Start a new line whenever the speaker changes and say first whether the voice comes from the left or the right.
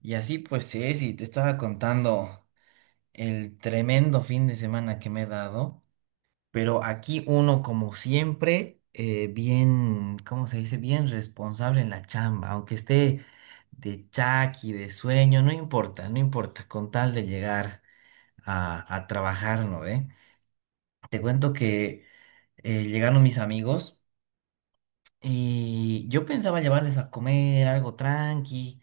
right: Y así pues Ceci, te estaba contando el tremendo fin de semana que me he dado, pero aquí uno como siempre, bien, ¿cómo se dice? Bien responsable en la chamba, aunque esté de chaki, de sueño, no importa, no importa, con tal de llegar a trabajar, ¿no ve? Te cuento que llegaron mis amigos y yo pensaba llevarles a comer algo tranqui.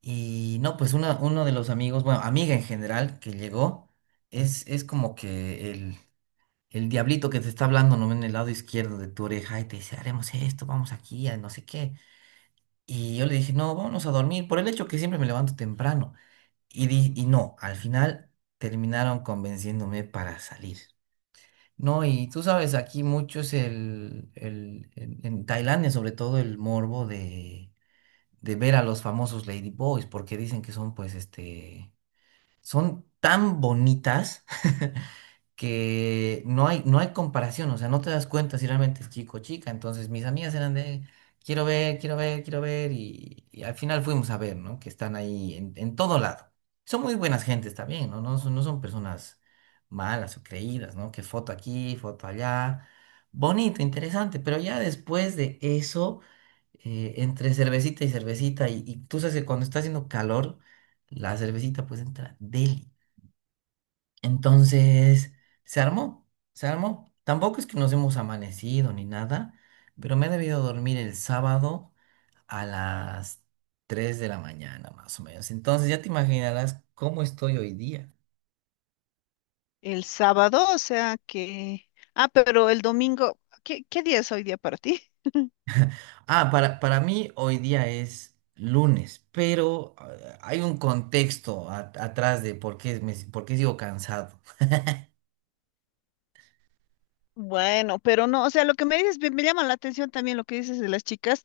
right: Y no, pues uno de los amigos, bueno, amiga en general que llegó, es como que el diablito que te está hablando, ¿no? En el lado izquierdo de tu oreja y te dice, haremos esto, vamos aquí, a no sé qué. Y yo le dije, no, vámonos a dormir, por el hecho que siempre me levanto temprano. Y no, al final terminaron convenciéndome para salir. No, y tú sabes, aquí mucho es el, en Tailandia sobre todo el morbo de ver a los famosos Lady Boys, porque dicen que son pues este son tan bonitas que no hay comparación, o sea, no te das cuenta si realmente es chico o chica. Entonces, mis amigas eran de, quiero ver, quiero ver, quiero ver, y al final fuimos a ver, ¿no? Que están ahí en todo lado. Son muy buenas gentes también, ¿no? No son personas malas o creídas, ¿no? Que foto aquí, foto allá. Bonito, interesante, pero ya después de eso, entre cervecita y cervecita, y tú sabes que cuando está haciendo calor, la cervecita pues entra deli. Entonces, se armó, se armó. Tampoco es que nos hemos amanecido ni nada, pero me he debido dormir el sábado a las 3 de la mañana, más o menos. Entonces, ya te imaginarás cómo estoy hoy día.
left: El sábado, o sea que... Ah, pero el domingo, ¿qué día es hoy día para ti?
right: Ah, para mí hoy día es lunes, pero hay un contexto atrás de por qué sigo cansado.
left: Bueno, pero no, o sea, lo que me dices, me llama la atención también lo que dices de las chicas,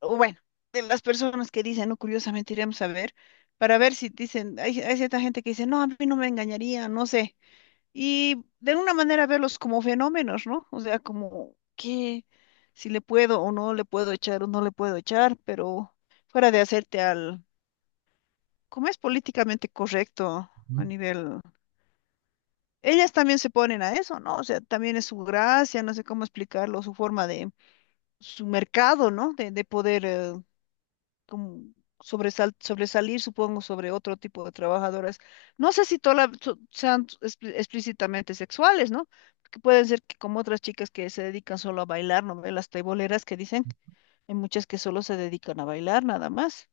left: o bueno, de las personas que dicen, no, curiosamente iremos a ver, para ver si dicen, hay cierta gente que dice, no, a mí no me engañaría, no sé, y de alguna manera verlos como fenómenos, ¿no? O sea, como que si le puedo o no le puedo echar o no le puedo echar, pero fuera de hacerte al como es políticamente correcto a
right: Ujú,
left: nivel... Ellas también se ponen a eso, ¿no? O sea, también es su gracia, no sé cómo explicarlo, su forma de, su mercado, ¿no? De poder como sobresalir, supongo, sobre otro tipo de trabajadoras. No sé si todas sean explícitamente sexuales, ¿no? Porque pueden ser que como otras chicas que se dedican solo a bailar, ¿no? Ve Las teiboleras que dicen, hay muchas que solo se dedican a bailar, nada más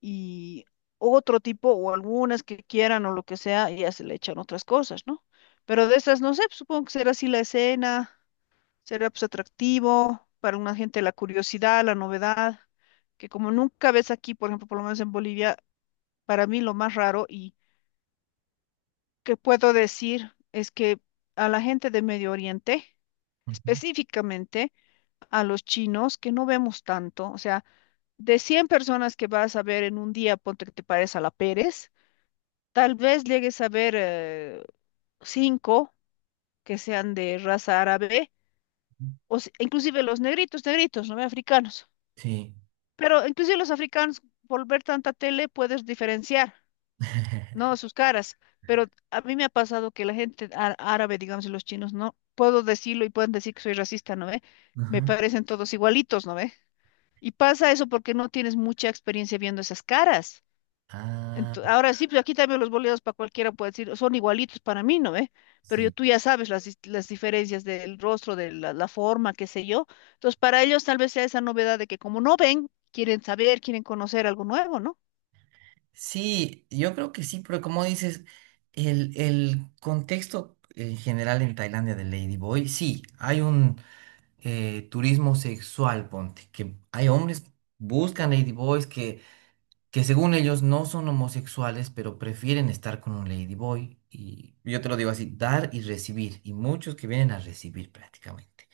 left: y otro tipo o algunas que quieran o lo que sea, y ya se le echan otras cosas, ¿no? Pero de esas, no sé, pues, supongo que será así la escena, será pues atractivo para una gente la curiosidad, la novedad, que como nunca ves aquí, por ejemplo, por lo menos en Bolivia, para mí lo más raro y que puedo decir es que a la gente de Medio Oriente,
right: ujú,
left: específicamente a los chinos, que no vemos tanto, o sea, de 100 personas que vas a ver en un día, ponte que te parezca a la Pérez, tal vez llegues a ver cinco que sean de raza árabe,
right: ujú.
left: o si- inclusive los negritos, negritos, no africanos.
right: Sí.
left: Pero inclusive los africanos, por ver tanta tele, puedes diferenciar, ¿no? Sus caras. Pero a mí me ha pasado que la gente árabe, digamos, y los chinos, no puedo decirlo y pueden decir que soy racista, ¿no ve? Me
right: Ajá.
left: parecen todos igualitos, ¿no ve? Y pasa eso porque no tienes mucha experiencia viendo esas caras.
right: Ah,
left: Ahora sí, pues aquí también los boleados para cualquiera puede decir, son igualitos para mí, ¿no ve? Pero yo,
right: sí.
left: tú ya sabes las, las diferencias del rostro, de la, la forma, qué sé yo. Entonces, para ellos tal vez sea esa novedad de que como no ven, quieren saber, quieren conocer algo nuevo, ¿no?
right: Sí, yo creo que sí, pero como dices, el contexto en general en Tailandia de Lady Boy, sí, hay un turismo sexual, ponte, que hay hombres que buscan Lady Boys que según ellos no son homosexuales, pero prefieren estar con un Lady Boy. Y yo te lo digo así, dar y recibir, y muchos que vienen a recibir prácticamente.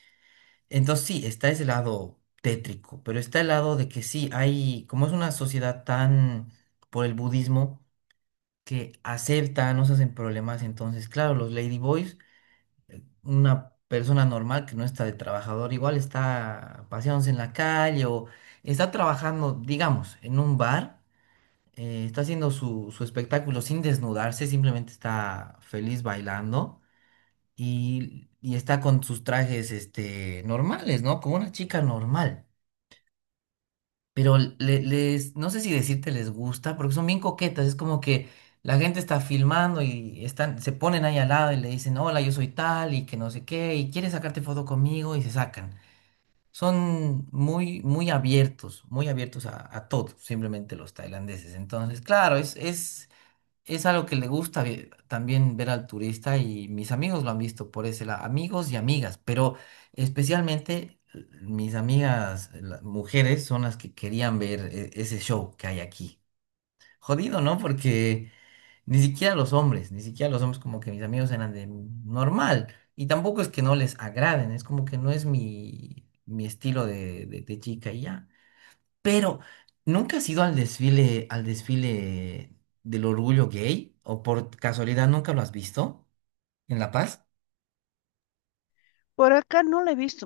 right: Entonces sí, está ese lado tétrico, pero está el lado de que sí, hay, como es una sociedad tan por el budismo, que aceptan, no se hacen problemas. Entonces, claro, los ladyboys, una persona normal que no está de trabajador, igual está paseándose en la calle o está trabajando, digamos, en un bar, está haciendo su espectáculo sin desnudarse, simplemente está feliz bailando y está con sus trajes, normales, ¿no? Como una chica normal. Pero les, no sé si decirte les gusta, porque son bien coquetas, es como que la gente está filmando y están, se ponen ahí al lado y le dicen, hola, yo soy tal y que no sé qué, y quieres sacarte foto conmigo y se sacan. Son muy, muy abiertos a todo, simplemente los tailandeses. Entonces, claro, es algo que le gusta también ver al turista y mis amigos lo han visto por ese lado, amigos y amigas, pero especialmente mis amigas, las mujeres, son las que querían ver ese show que hay aquí. Jodido, ¿no? Porque ni siquiera los hombres, ni siquiera los hombres como que mis amigos eran de normal y tampoco es que no les agraden, es como que no es mi estilo de chica y ya. Pero, ¿nunca has ido al desfile del orgullo gay? ¿O por casualidad nunca lo has visto en La Paz?
left: Por acá no lo he visto.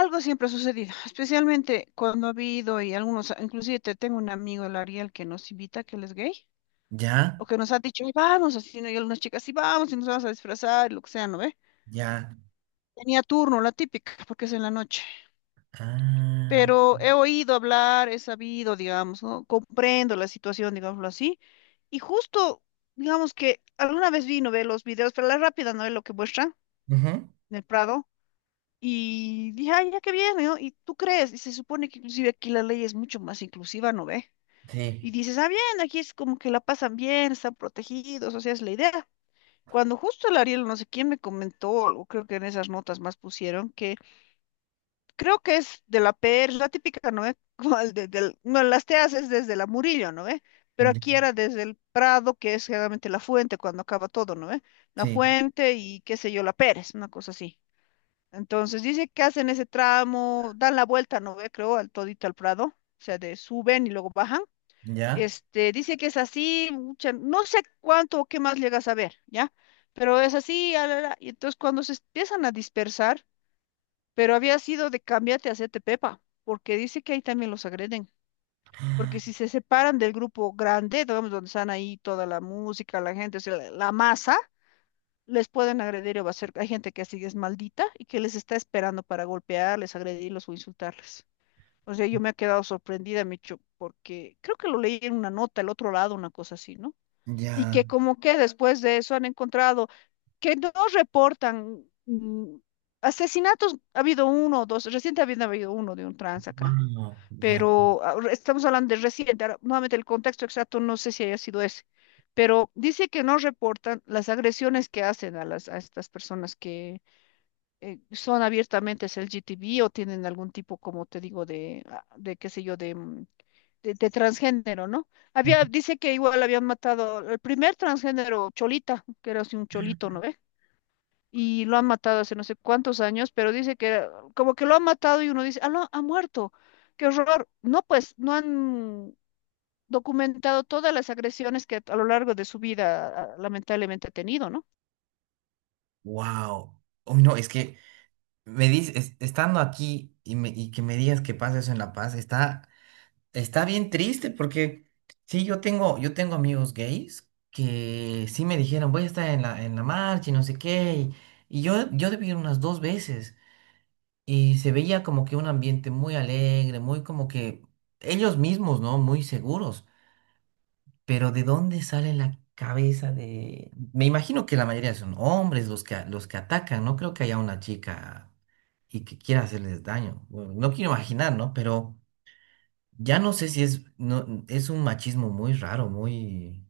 left: Algo siempre ha sucedido, especialmente cuando ha habido y algunos, inclusive te tengo un amigo, el Ariel, que nos invita, que él es gay, o
right: Ya,
left: que nos ha dicho, "Ay, vamos, así, ¿no? Y algunas chicas, sí, vamos, y nos vamos a disfrazar, y lo que sea, ¿no ve?
right: ya.
left: Tenía turno, la típica, porque es en la noche.
right: Ah.
left: Pero he oído hablar, he sabido, digamos, ¿no? Comprendo la situación, digámoslo así, y justo, digamos que alguna vez vino ver los videos, pero la rápida no es lo que muestran
right: Ujú.
left: en el Prado, y dije, ay, ya que viene, ¿no? Y tú crees, y se supone que inclusive aquí la ley es mucho más inclusiva, ¿no ve?
right: Sí.
left: Y dices, ah, bien, aquí es como que la pasan bien, están protegidos, o sea, es la idea. Cuando justo el Ariel, no sé quién me comentó, o creo que en esas notas más pusieron, que creo que es de la PR, es la típica, ¿no ve? Como el no, las te haces desde la Murillo, ¿no ve? Pero
right: Ya.
left: aquí era desde el Prado, que es generalmente la fuente cuando acaba todo, ¿no ve? La
right: Sí.
left: fuente y qué sé yo, la Pérez, una cosa así. Entonces dice que hacen ese tramo, dan la vuelta, ¿no ve? Creo, al todito al Prado, o sea, de suben y luego bajan.
right: Ya.
left: Este, dice que es así, no sé cuánto o qué más llegas a ver, ¿ya? Pero es así, ah, la, y entonces cuando se empiezan a dispersar, pero había sido de cámbiate a hacerte pepa, porque dice que ahí también los agreden, porque si se separan del grupo grande, digamos, donde están ahí toda la música, la gente, o sea, la masa, les pueden agredir o hacer, hay gente que así es maldita y que les está esperando para golpearles, agredirlos o insultarles. O sea, yo me he quedado sorprendida, Micho, porque creo que lo leí en una nota, el otro lado, una cosa así, ¿no? Y
right: Ya.
left: que como que después de eso han encontrado que no reportan asesinatos, ha habido uno o dos, reciente había habido uno de un trans acá,
right: Wow. Ya.
left: pero ah, estamos hablando de reciente, ahora, nuevamente el contexto exacto no sé si haya sido ese, pero dice que no reportan las agresiones que hacen a las a estas personas que son abiertamente es LGTB o tienen algún tipo, como te digo, de, ah, de qué sé yo, de, de transgénero, ¿no? Había, dice que igual habían matado al primer transgénero, Cholita, que era así un cholito, ¿no? Y lo han matado hace no sé cuántos años, pero dice que era- como que lo han matado y uno dice, ah, no, ha muerto, qué horror. No, pues no han documentado todas las agresiones que a lo largo de su vida ah, lamentablemente ha tenido, ¿no?
right: Wow. Uy, no, es que me dices, estando aquí y que me digas que pasa eso en La Paz, está. Está bien triste porque sí, yo tengo amigos gays que sí me dijeron, voy a estar en la marcha y no sé qué. Y yo debí ir unas dos veces y se veía como que un ambiente muy alegre, muy como que ellos mismos, ¿no? Muy seguros. Pero ¿de dónde sale la cabeza de...? Me imagino que la mayoría son hombres los que atacan. No creo que haya una chica y que quiera hacerles daño. Bueno, no quiero imaginar, ¿no? Pero... Ya no sé si es, no, es un machismo muy raro, muy,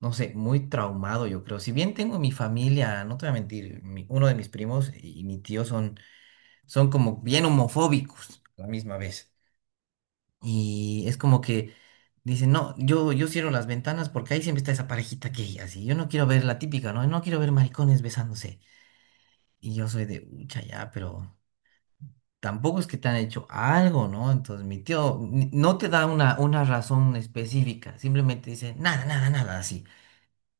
right: no sé, muy traumado, yo creo. Si bien tengo mi familia, no te voy a mentir, uno de mis primos y mi tío son, son como bien homofóbicos a la misma vez. Y es como que dicen, no, yo cierro las ventanas porque ahí siempre está esa parejita gay, así. Yo no quiero ver la típica, ¿no? No quiero ver maricones besándose. Y yo soy de, ucha, ya, pero, tampoco es que te han hecho algo, ¿no? Entonces mi tío no te da una razón específica, simplemente dice nada, nada, nada, así.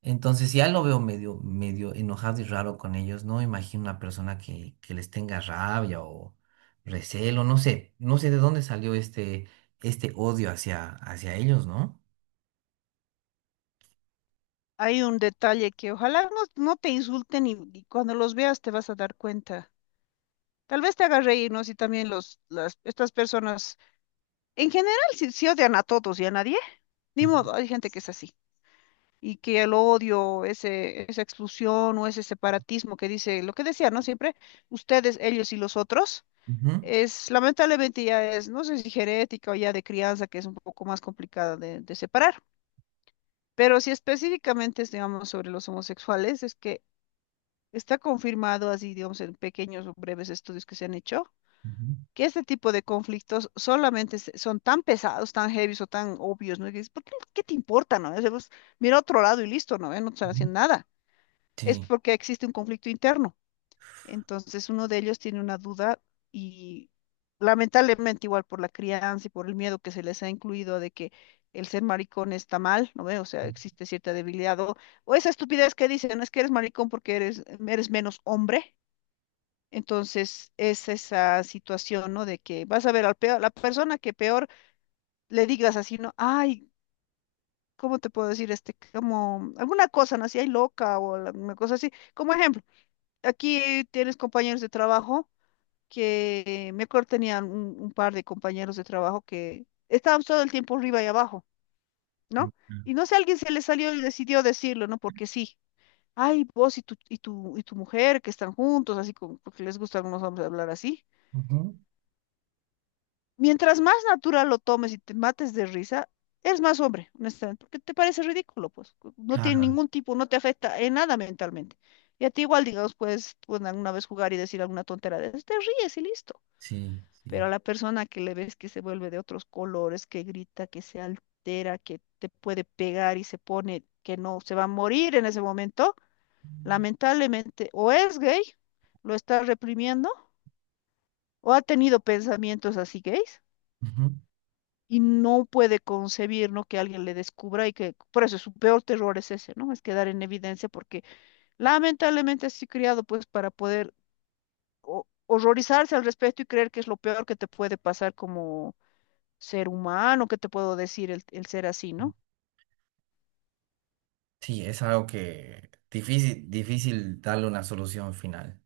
right: Entonces ya lo veo medio, medio enojado y raro con ellos, no me imagino una persona que les tenga rabia o recelo, no sé, no sé de dónde salió este odio hacia ellos, ¿no?
left: Hay un detalle que ojalá no, no te insulten y cuando los veas te vas a dar cuenta. Tal vez te haga reír, ¿no? Si también los, las, estas personas, en general, si, si odian a todos y a nadie, ni
right: Ujú,
left: modo, hay gente que es así. Y que el odio, ese, esa exclusión o ese separatismo que dice, lo que decía, ¿no? Siempre, ustedes, ellos y los otros,
right: ujú,
left: es lamentablemente ya es, no sé si genética o ya de crianza, que es un poco más complicada de separar. Pero si específicamente es, digamos, sobre los homosexuales, es que está confirmado así, digamos, en pequeños o breves estudios que se han hecho,
right: ujú,
left: que este tipo de conflictos solamente son tan pesados, tan heavies o tan obvios, ¿no? Y dices, ¿por qué, qué te importa, no? O sea, pues, mira a otro lado y listo, ¿no? No te están
right: ujú.
left: haciendo nada. Es
right: Sí.
left: porque existe un conflicto interno. Entonces uno de ellos tiene una duda y lamentablemente igual por la crianza y por el miedo que se les ha incluido de que el ser maricón está mal, ¿no ve? O sea, existe cierta debilidad o esa estupidez que dicen, es que eres maricón porque eres, eres menos hombre. Entonces es esa situación, ¿no? De que vas a ver al peor, la persona que peor le digas así, ¿no? Ay, ¿cómo te puedo decir este? Como alguna cosa, ¿no? Así, ay, loca o alguna cosa así, como ejemplo. Aquí tienes compañeros de trabajo que me acuerdo tenían un par de compañeros de trabajo que estaban todo el tiempo arriba y abajo,
right: Ujú.
left: ¿no? Y no sé, alguien se le salió y decidió decirlo, ¿no? Porque sí. Ay, vos y tu, y tu, y tu mujer que están juntos, así como porque les gusta a algunos hombres hablar así.
right: Ujú.
left: Mientras más natural lo tomes y te mates de risa, eres más hombre, honestamente, porque te parece ridículo, pues. No tiene
right: Claro,
left: ningún tipo, no te afecta en nada mentalmente. Y a ti igual, digamos, puedes, pueden alguna vez jugar y decir alguna tontera de esas, te ríes y listo.
right: sí,
left: Pero a
right: sí.
left: la persona que le ves que se vuelve de otros colores, que grita, que se altera, que te puede pegar y se pone que no, se va a morir en ese momento, lamentablemente o es gay, lo está reprimiendo, o ha tenido pensamientos así gays
right: Ujú.
left: y no puede concebir, ¿no? Que alguien le descubra y que por eso su peor terror es ese, ¿no? Es quedar en evidencia porque lamentablemente así criado pues para poder horrorizarse al respecto y creer que es lo peor que te puede pasar como ser humano, ¿qué te puedo decir el ser así, ¿no?
right: Sí, es algo que difícil, difícil darle una solución final.